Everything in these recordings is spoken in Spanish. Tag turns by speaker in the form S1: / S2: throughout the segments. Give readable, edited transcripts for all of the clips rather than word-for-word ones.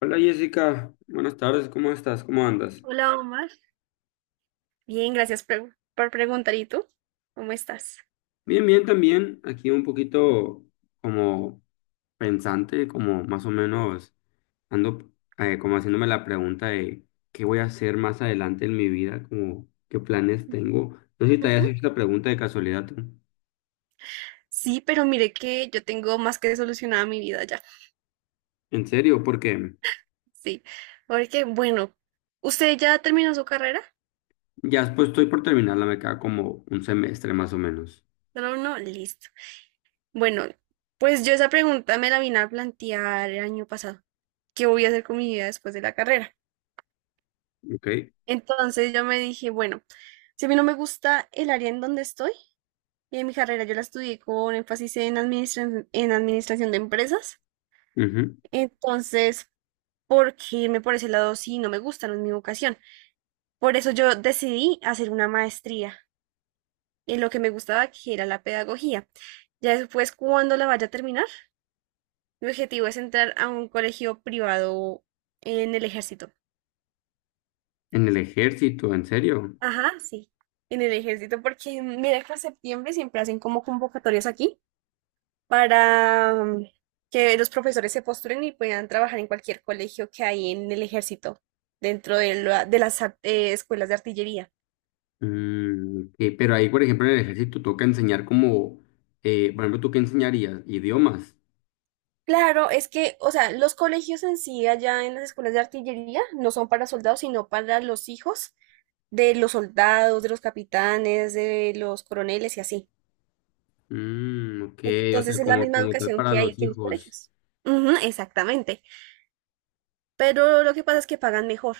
S1: Hola Jessica, buenas tardes, ¿cómo estás? ¿Cómo andas?
S2: Hola Omar, bien, gracias por preguntar. ¿Y tú? ¿Cómo estás?
S1: Bien, bien también, aquí un poquito como pensante, como más o menos ando como haciéndome la pregunta de qué voy a hacer más adelante en mi vida, como qué planes
S2: Ujú.
S1: tengo. No sé si te hayas
S2: Ujú.
S1: hecho esta pregunta de casualidad tú.
S2: Sí, pero mire que yo tengo más que solucionada mi vida ya.
S1: ¿En serio? Porque
S2: Sí, porque bueno, ¿usted ya terminó su carrera?
S1: ya después estoy por terminarla, me queda como un semestre más o menos,
S2: Solo uno, listo. Bueno, pues yo esa pregunta me la vine a plantear el año pasado. ¿Qué voy a hacer con mi vida después de la carrera?
S1: ¿ok?
S2: Entonces yo me dije, bueno, si a mí no me gusta el área en donde estoy, y en mi carrera yo la estudié con énfasis en en administración de empresas.
S1: Ujú.
S2: Entonces, porque irme por ese lado sí no me gusta, no es mi vocación. Por eso yo decidí hacer una maestría en lo que me gustaba, que era la pedagogía. Ya después, cuando la vaya a terminar, mi objetivo es entrar a un colegio privado en el ejército.
S1: ¿En el ejército, en serio?
S2: Ajá, sí, en el ejército, porque mira que en septiembre siempre hacen como convocatorias aquí para que los profesores se postulen y puedan trabajar en cualquier colegio que hay en el ejército, dentro de, de las escuelas de artillería.
S1: Mm, ok, pero ahí, por ejemplo, en el ejército toca enseñar como, por ejemplo, ¿tú qué enseñarías? Idiomas.
S2: Claro, es que, o sea, los colegios en sí, allá en las escuelas de artillería, no son para soldados, sino para los hijos de los soldados, de los capitanes, de los coroneles y así.
S1: Mm, ok, o
S2: Entonces
S1: sea,
S2: es la
S1: como,
S2: misma
S1: como tal
S2: educación
S1: para
S2: que hay
S1: los
S2: aquí en los
S1: hijos.
S2: colegios. Ujú, exactamente. Pero lo que pasa es que pagan mejor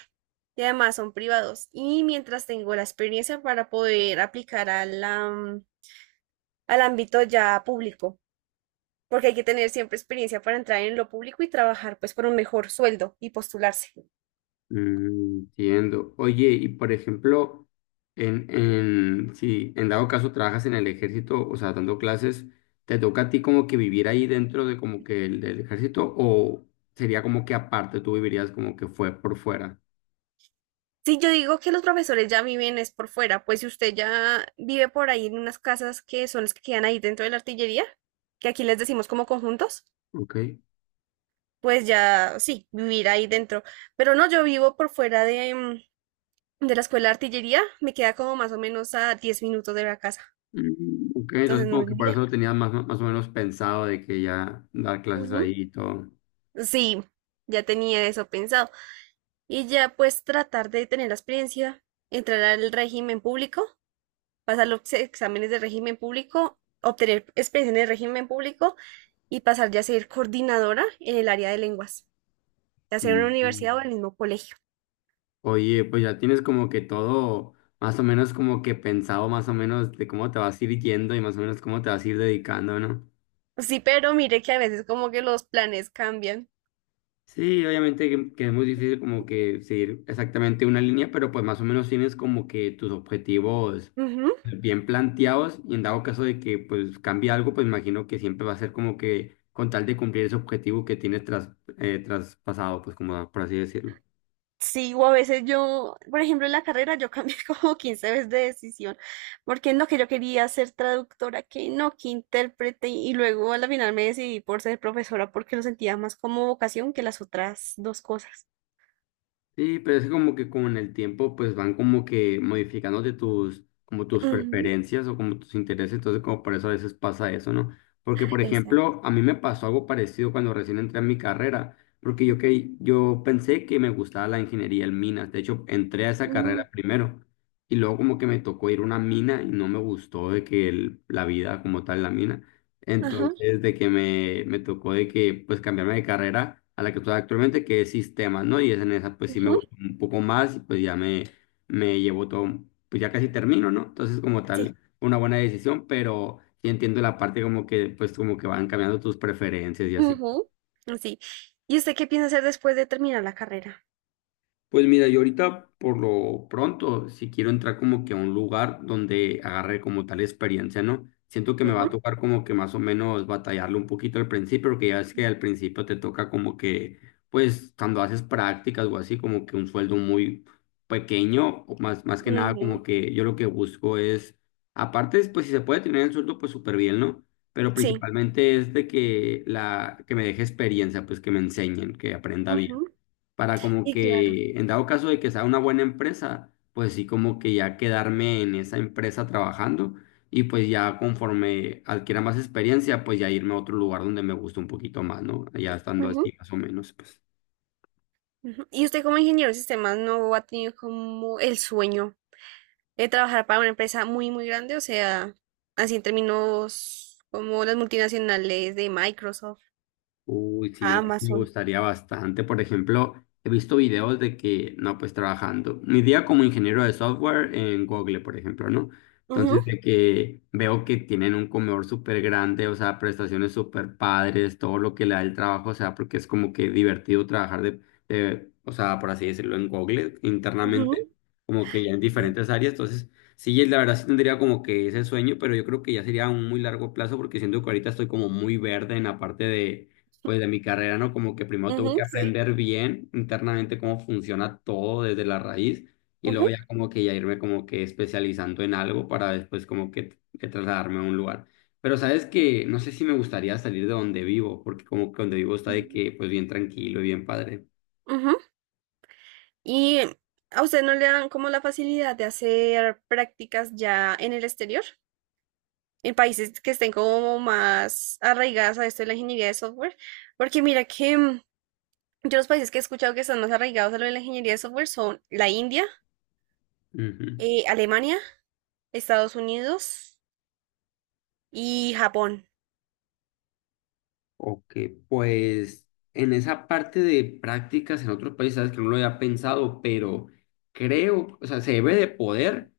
S2: y además son privados. Y mientras tengo la experiencia para poder aplicar al ámbito ya público, porque hay que tener siempre experiencia para entrar en lo público y trabajar pues por un mejor sueldo y postularse.
S1: Mm, entiendo. Oye, y por ejemplo, si en dado caso trabajas en el ejército, o sea, dando clases, ¿te toca a ti como que vivir ahí dentro de como que el, del ejército o sería como que aparte tú vivirías como que fue por fuera?
S2: Sí, yo digo que los profesores ya viven es por fuera, pues si usted ya vive por ahí en unas casas que son las que quedan ahí dentro de la artillería, que aquí les decimos como conjuntos,
S1: Ok.
S2: pues ya sí, vivir ahí dentro. Pero no, yo vivo por fuera de la escuela de artillería, me queda como más o menos a 10 minutos de la casa,
S1: Mm, ok,
S2: entonces
S1: entonces
S2: no
S1: como
S2: es
S1: que
S2: muy
S1: por eso lo
S2: lejos.
S1: tenía más, más o menos pensado de que ya dar clases
S2: Ujú.
S1: ahí y todo.
S2: Sí, ya tenía eso pensado. Y ya pues tratar de tener la experiencia, entrar al régimen público, pasar los exámenes de régimen público, obtener experiencia en el régimen público y pasar ya a ser coordinadora en el área de lenguas, ya sea en una universidad o
S1: Mm.
S2: en el mismo colegio.
S1: Oye, pues ya tienes como que todo más o menos como que pensado más o menos de cómo te vas a ir yendo y más o menos cómo te vas a ir dedicando, ¿no?
S2: Sí, pero mire que a veces como que los planes cambian.
S1: Sí, obviamente que es muy difícil como que seguir exactamente una línea, pero pues más o menos tienes como que tus objetivos
S2: Ujú.
S1: bien planteados y en dado caso de que pues cambie algo, pues imagino que siempre va a ser como que con tal de cumplir ese objetivo que tienes tras, traspasado, pues como por así decirlo.
S2: Sí, o a veces yo, por ejemplo, en la carrera yo cambié como 15 veces de decisión, porque no, que yo quería ser traductora, que no, que intérprete, y luego a la final me decidí por ser profesora porque lo sentía más como vocación que las otras dos cosas.
S1: Sí, pero es como que con el tiempo pues van como que modificándote tus, como tus
S2: Ujú.
S1: preferencias o como tus intereses, entonces como por eso a veces pasa eso, ¿no? Porque por
S2: Exacto.
S1: ejemplo, a mí me pasó algo parecido cuando recién entré a mi carrera, porque yo, que, yo pensé que me gustaba la ingeniería en minas, de hecho entré a esa
S2: Ujú.
S1: carrera primero y luego como que me tocó ir a una mina y no me gustó de que la vida como tal, la mina.
S2: Ajá,
S1: Entonces, de que me tocó de que, pues, cambiarme de carrera a la que estoy actualmente, que es sistemas, ¿no? Y es en esa, pues, sí me
S2: ujú.
S1: gustó un poco más y pues ya me llevo todo, pues ya casi termino, ¿no? Entonces, como
S2: Sí.
S1: tal, fue una buena decisión, pero sí entiendo la parte como que, pues, como que van cambiando tus preferencias y así.
S2: Ujú, sí. ¿Y usted qué piensa hacer después de terminar la carrera?
S1: Pues mira, yo ahorita por lo pronto, si quiero entrar como que a un lugar donde agarre como tal experiencia, ¿no? Siento que me va a
S2: Ujú,
S1: tocar como que más o menos batallarlo un poquito al principio, porque ya es que al principio te toca como que, pues cuando haces prácticas o así, como que un sueldo muy pequeño, o más, más que nada
S2: ujú,
S1: como que yo lo que busco es, aparte, pues si se puede tener el sueldo, pues súper bien, ¿no? Pero
S2: sí,
S1: principalmente es de que la, que me deje experiencia, pues que me enseñen, que aprenda bien
S2: ujú,
S1: para como
S2: y claro.
S1: que en dado caso de que sea una buena empresa, pues sí como que ya quedarme en esa empresa trabajando y pues ya conforme adquiera más experiencia, pues ya irme a otro lugar donde me guste un poquito más, ¿no? Ya estando
S2: Ujú,
S1: así más o menos, pues.
S2: ujú. ¿Y usted como ingeniero de sistemas no ha tenido como el sueño de trabajar para una empresa muy, muy grande? O sea, así en términos como las multinacionales de Microsoft,
S1: Uy, sí, la verdad me
S2: Amazon.
S1: gustaría bastante. Por ejemplo, he visto videos de que, no, pues trabajando, mi día como ingeniero de software en Google, por ejemplo, ¿no?
S2: Ujú,
S1: Entonces, de que veo que tienen un comedor súper grande, o sea, prestaciones súper padres, todo lo que le da el trabajo, o sea, porque es como que divertido trabajar o sea, por así decirlo, en Google
S2: ujú,
S1: internamente, como que ya en
S2: sí.
S1: diferentes áreas. Entonces, sí, la verdad sí tendría como que ese sueño, pero yo creo que ya sería a un muy largo plazo porque siento que ahorita estoy como muy verde en la parte de pues de mi carrera, ¿no? Como que primero tengo que
S2: Ujú, sí.
S1: aprender bien internamente cómo funciona todo desde la raíz y
S2: Ujú,
S1: luego ya como que ya irme como que especializando en algo para después como que trasladarme a un lugar. Pero sabes que no sé si me gustaría salir de donde vivo, porque como que donde vivo está de
S2: ujú,
S1: que pues bien tranquilo y bien padre.
S2: ujú. ¿Y a usted no le dan como la facilidad de hacer prácticas ya en el exterior? En países que estén como más arraigadas a esto de la ingeniería de software. Porque mira que yo los países que he escuchado que están más arraigados a lo de la ingeniería de software son la India,
S1: Ujú.
S2: Alemania, Estados Unidos y Japón.
S1: Ok, pues en esa parte de prácticas en otros países, sabes que no lo había pensado, pero creo, o sea, se debe de poder,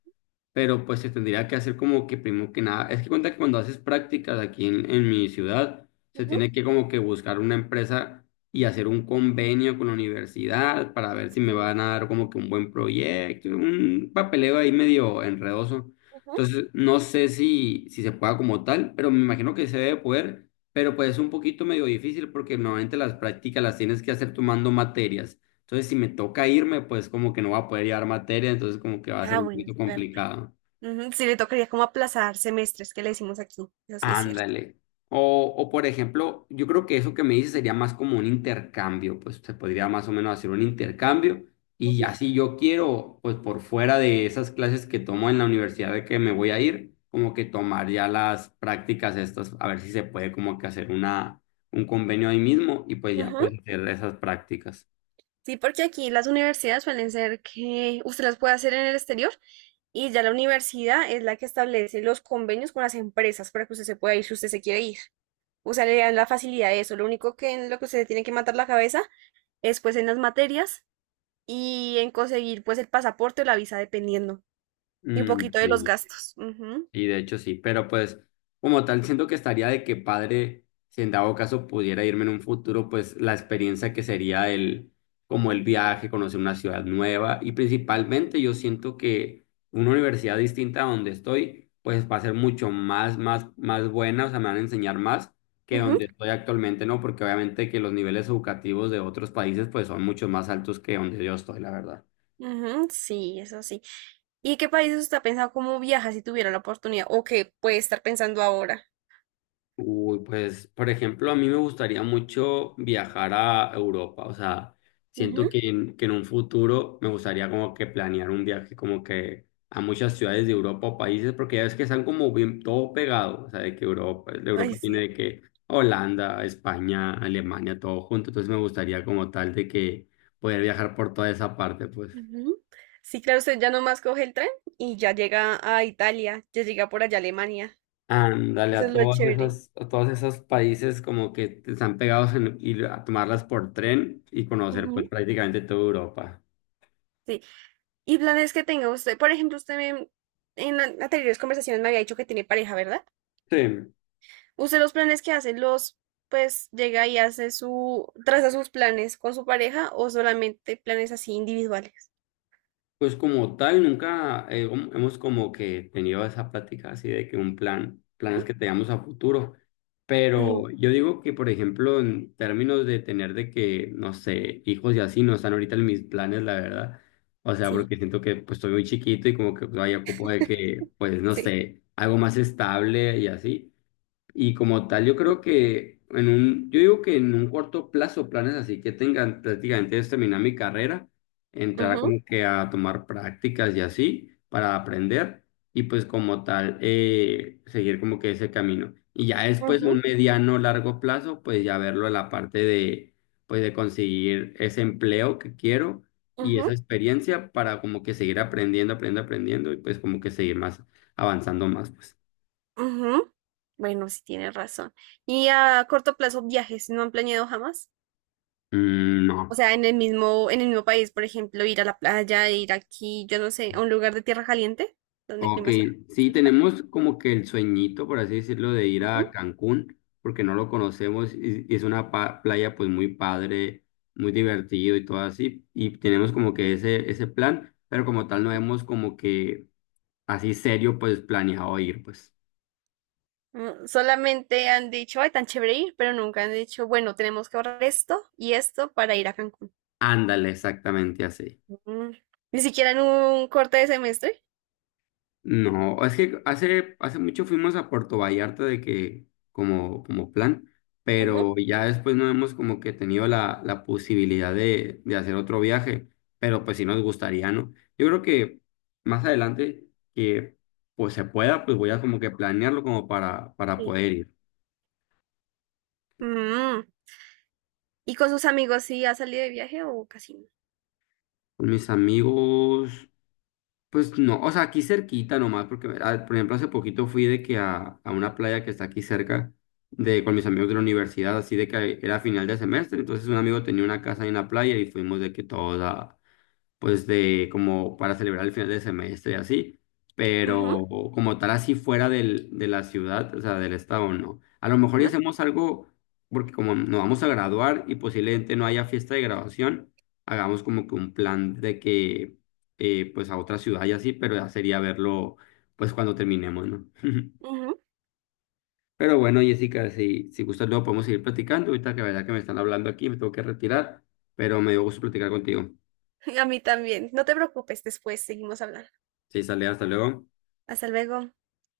S1: pero pues se tendría que hacer como que primero que nada, es que cuenta que cuando haces prácticas aquí en mi ciudad, se
S2: Ujú.
S1: tiene que como que buscar una empresa y hacer un convenio con la universidad para ver si me
S2: Sí,
S1: van a dar como que un buen proyecto, un papeleo ahí medio enredoso.
S2: ujú.
S1: Entonces, no sé si se pueda como tal, pero me imagino que se debe poder, pero pues es un poquito medio difícil porque normalmente las prácticas las tienes que hacer tomando materias. Entonces, si me toca irme, pues como que no va a poder llevar materia, entonces como que va a ser
S2: Ah,
S1: un
S2: bueno, es
S1: poquito
S2: verdad.
S1: complicado.
S2: Ujú. Sí, le tocaría como aplazar semestres, que le decimos aquí. Eso sí es cierto.
S1: Ándale. O por ejemplo, yo creo que eso que me dices sería más como un intercambio, pues se podría más o menos hacer un intercambio y
S2: Ujú.
S1: ya si yo quiero, pues por fuera de esas clases que tomo en la universidad de que me voy a ir, como que tomar ya las prácticas estas, a ver si se puede como que hacer una, un convenio ahí mismo y pues ya
S2: Ujú.
S1: pues hacer esas prácticas.
S2: Sí, porque aquí las universidades suelen ser que usted las puede hacer en el exterior y ya la universidad es la que establece los convenios con las empresas para que usted se pueda ir si usted se quiere ir. O sea, le dan la facilidad de eso. Lo único que en lo que usted tiene que matar la cabeza es pues en las materias y en conseguir pues el pasaporte o la visa, dependiendo. Y un
S1: Mm,
S2: poquito de los
S1: sí.
S2: gastos. Ujú,
S1: Y de hecho sí, pero pues como tal siento que estaría de que padre, si en dado caso pudiera irme en un futuro, pues la experiencia que sería el, como el viaje, conocer una ciudad nueva y principalmente yo siento que una universidad distinta a donde estoy, pues va a ser mucho más, más, más buena, o sea, me van a enseñar más que
S2: ujú,
S1: donde estoy actualmente, ¿no? Porque obviamente que los niveles educativos de otros países pues son mucho más altos que donde yo estoy, la verdad.
S2: ujú, sí, eso sí. ¿Y qué países usted ha pensado cómo viaja si tuviera la oportunidad? ¿O qué puede estar pensando ahora?
S1: Uy, pues, por ejemplo, a mí me gustaría mucho viajar a Europa, o sea, siento
S2: Ujú.
S1: que que en un futuro me gustaría como que planear un viaje como que a muchas ciudades de Europa o países, porque ya ves que están como bien todo pegado, o sea, de que Europa, de
S2: Ay,
S1: Europa tiene
S2: sí.
S1: de que Holanda, España, Alemania, todo junto, entonces me gustaría como tal de que poder viajar por toda esa parte, pues.
S2: Ujú. Sí, claro, usted ya nomás coge el tren y ya llega a Italia, ya llega por allá a Alemania.
S1: Ándale,
S2: Eso es lo chévere.
S1: a todos esos países como que están pegados en ir a tomarlas por tren y conocer pues
S2: Ujú.
S1: prácticamente toda Europa.
S2: Sí. ¿Y planes que tenga usted? Por ejemplo, usted me- en an- anteriores conversaciones me había dicho que tiene pareja, ¿verdad?
S1: Sí.
S2: ¿Usted los planes que hace los, pues llega y hace su, traza sus planes con su pareja, o solamente planes así individuales?
S1: Pues como tal, nunca hemos como que tenido esa plática así de que un plan, planes
S2: Ujú,
S1: que tengamos a futuro,
S2: ujú,
S1: pero yo digo que, por ejemplo, en términos de tener de que, no sé, hijos y así, no están ahorita en mis planes, la verdad, o sea,
S2: sí,
S1: porque siento que pues estoy muy chiquito y como que vaya ocupo de que, pues, no
S2: sí.
S1: sé, algo más estable y así. Y como tal, yo creo que en un, yo digo que en un corto plazo, planes así que tengan prácticamente es terminar mi carrera, entrar
S2: Ujú,
S1: como que a tomar prácticas y así para aprender y pues como tal seguir como que ese camino. Y ya después un
S2: ujú,
S1: mediano largo plazo, pues ya verlo en la parte de pues de conseguir ese empleo que quiero y
S2: ujú.
S1: esa experiencia para como que seguir aprendiendo, aprendiendo, aprendiendo y pues como que seguir más avanzando más, pues.
S2: Ujú. Bueno, sí tienes razón. Y a corto plazo, viajes, ¿no han planeado jamás?
S1: Mm,
S2: O
S1: no.
S2: sea, en el mismo país, por ejemplo, ir a la playa, ir aquí, yo no sé, a un lugar de tierra caliente, donde el
S1: Ok,
S2: clima sea
S1: sí,
S2: bastante caliente.
S1: tenemos como que el sueñito, por así decirlo, de ir a
S2: Ujú.
S1: Cancún, porque no lo conocemos y es una playa pues muy padre, muy divertido y todo así, y tenemos como que ese plan, pero como tal no hemos como que así serio pues planeado ir, pues
S2: Mm, solamente han dicho, ay, tan chévere ir, pero nunca han dicho, bueno, tenemos que ahorrar esto y esto para ir a Cancún.
S1: ándale, exactamente así.
S2: Mm, ni siquiera en un corte de semestre.
S1: No, es que hace, hace mucho fuimos a Puerto Vallarta de que como, como plan,
S2: Ujú.
S1: pero ya después no hemos como que tenido la, la posibilidad de hacer otro viaje, pero pues sí nos gustaría, ¿no? Yo creo que más adelante que pues se pueda, pues voy a como que planearlo como para
S2: Sí.
S1: poder ir.
S2: Mm, ¿y con sus amigos sí ha salido de viaje o casi no?
S1: Con mis amigos, pues no, o sea, aquí cerquita nomás, porque ah, por ejemplo hace poquito fui de que a una playa que está aquí cerca de con mis amigos de la universidad, así de que era final de semestre, entonces un amigo tenía una casa en la playa y fuimos de que todos a, pues de como para celebrar el final de semestre y así, pero
S2: Ujú.
S1: como tal así fuera del, de la ciudad, o sea, del estado, no. A lo mejor ya hacemos algo, porque como nos vamos a graduar y posiblemente no haya fiesta de graduación, hagamos como que un plan de que, pues a otra ciudad y así, pero ya sería verlo, pues cuando terminemos, ¿no?
S2: ¿No?
S1: Pero bueno, Jessica, si gustas luego podemos seguir platicando. Ahorita que la verdad que me están hablando aquí, me tengo que retirar, pero me dio gusto platicar contigo.
S2: A mí también. No te preocupes, después seguimos hablando.
S1: Sí, sale, hasta luego.
S2: Hasta luego.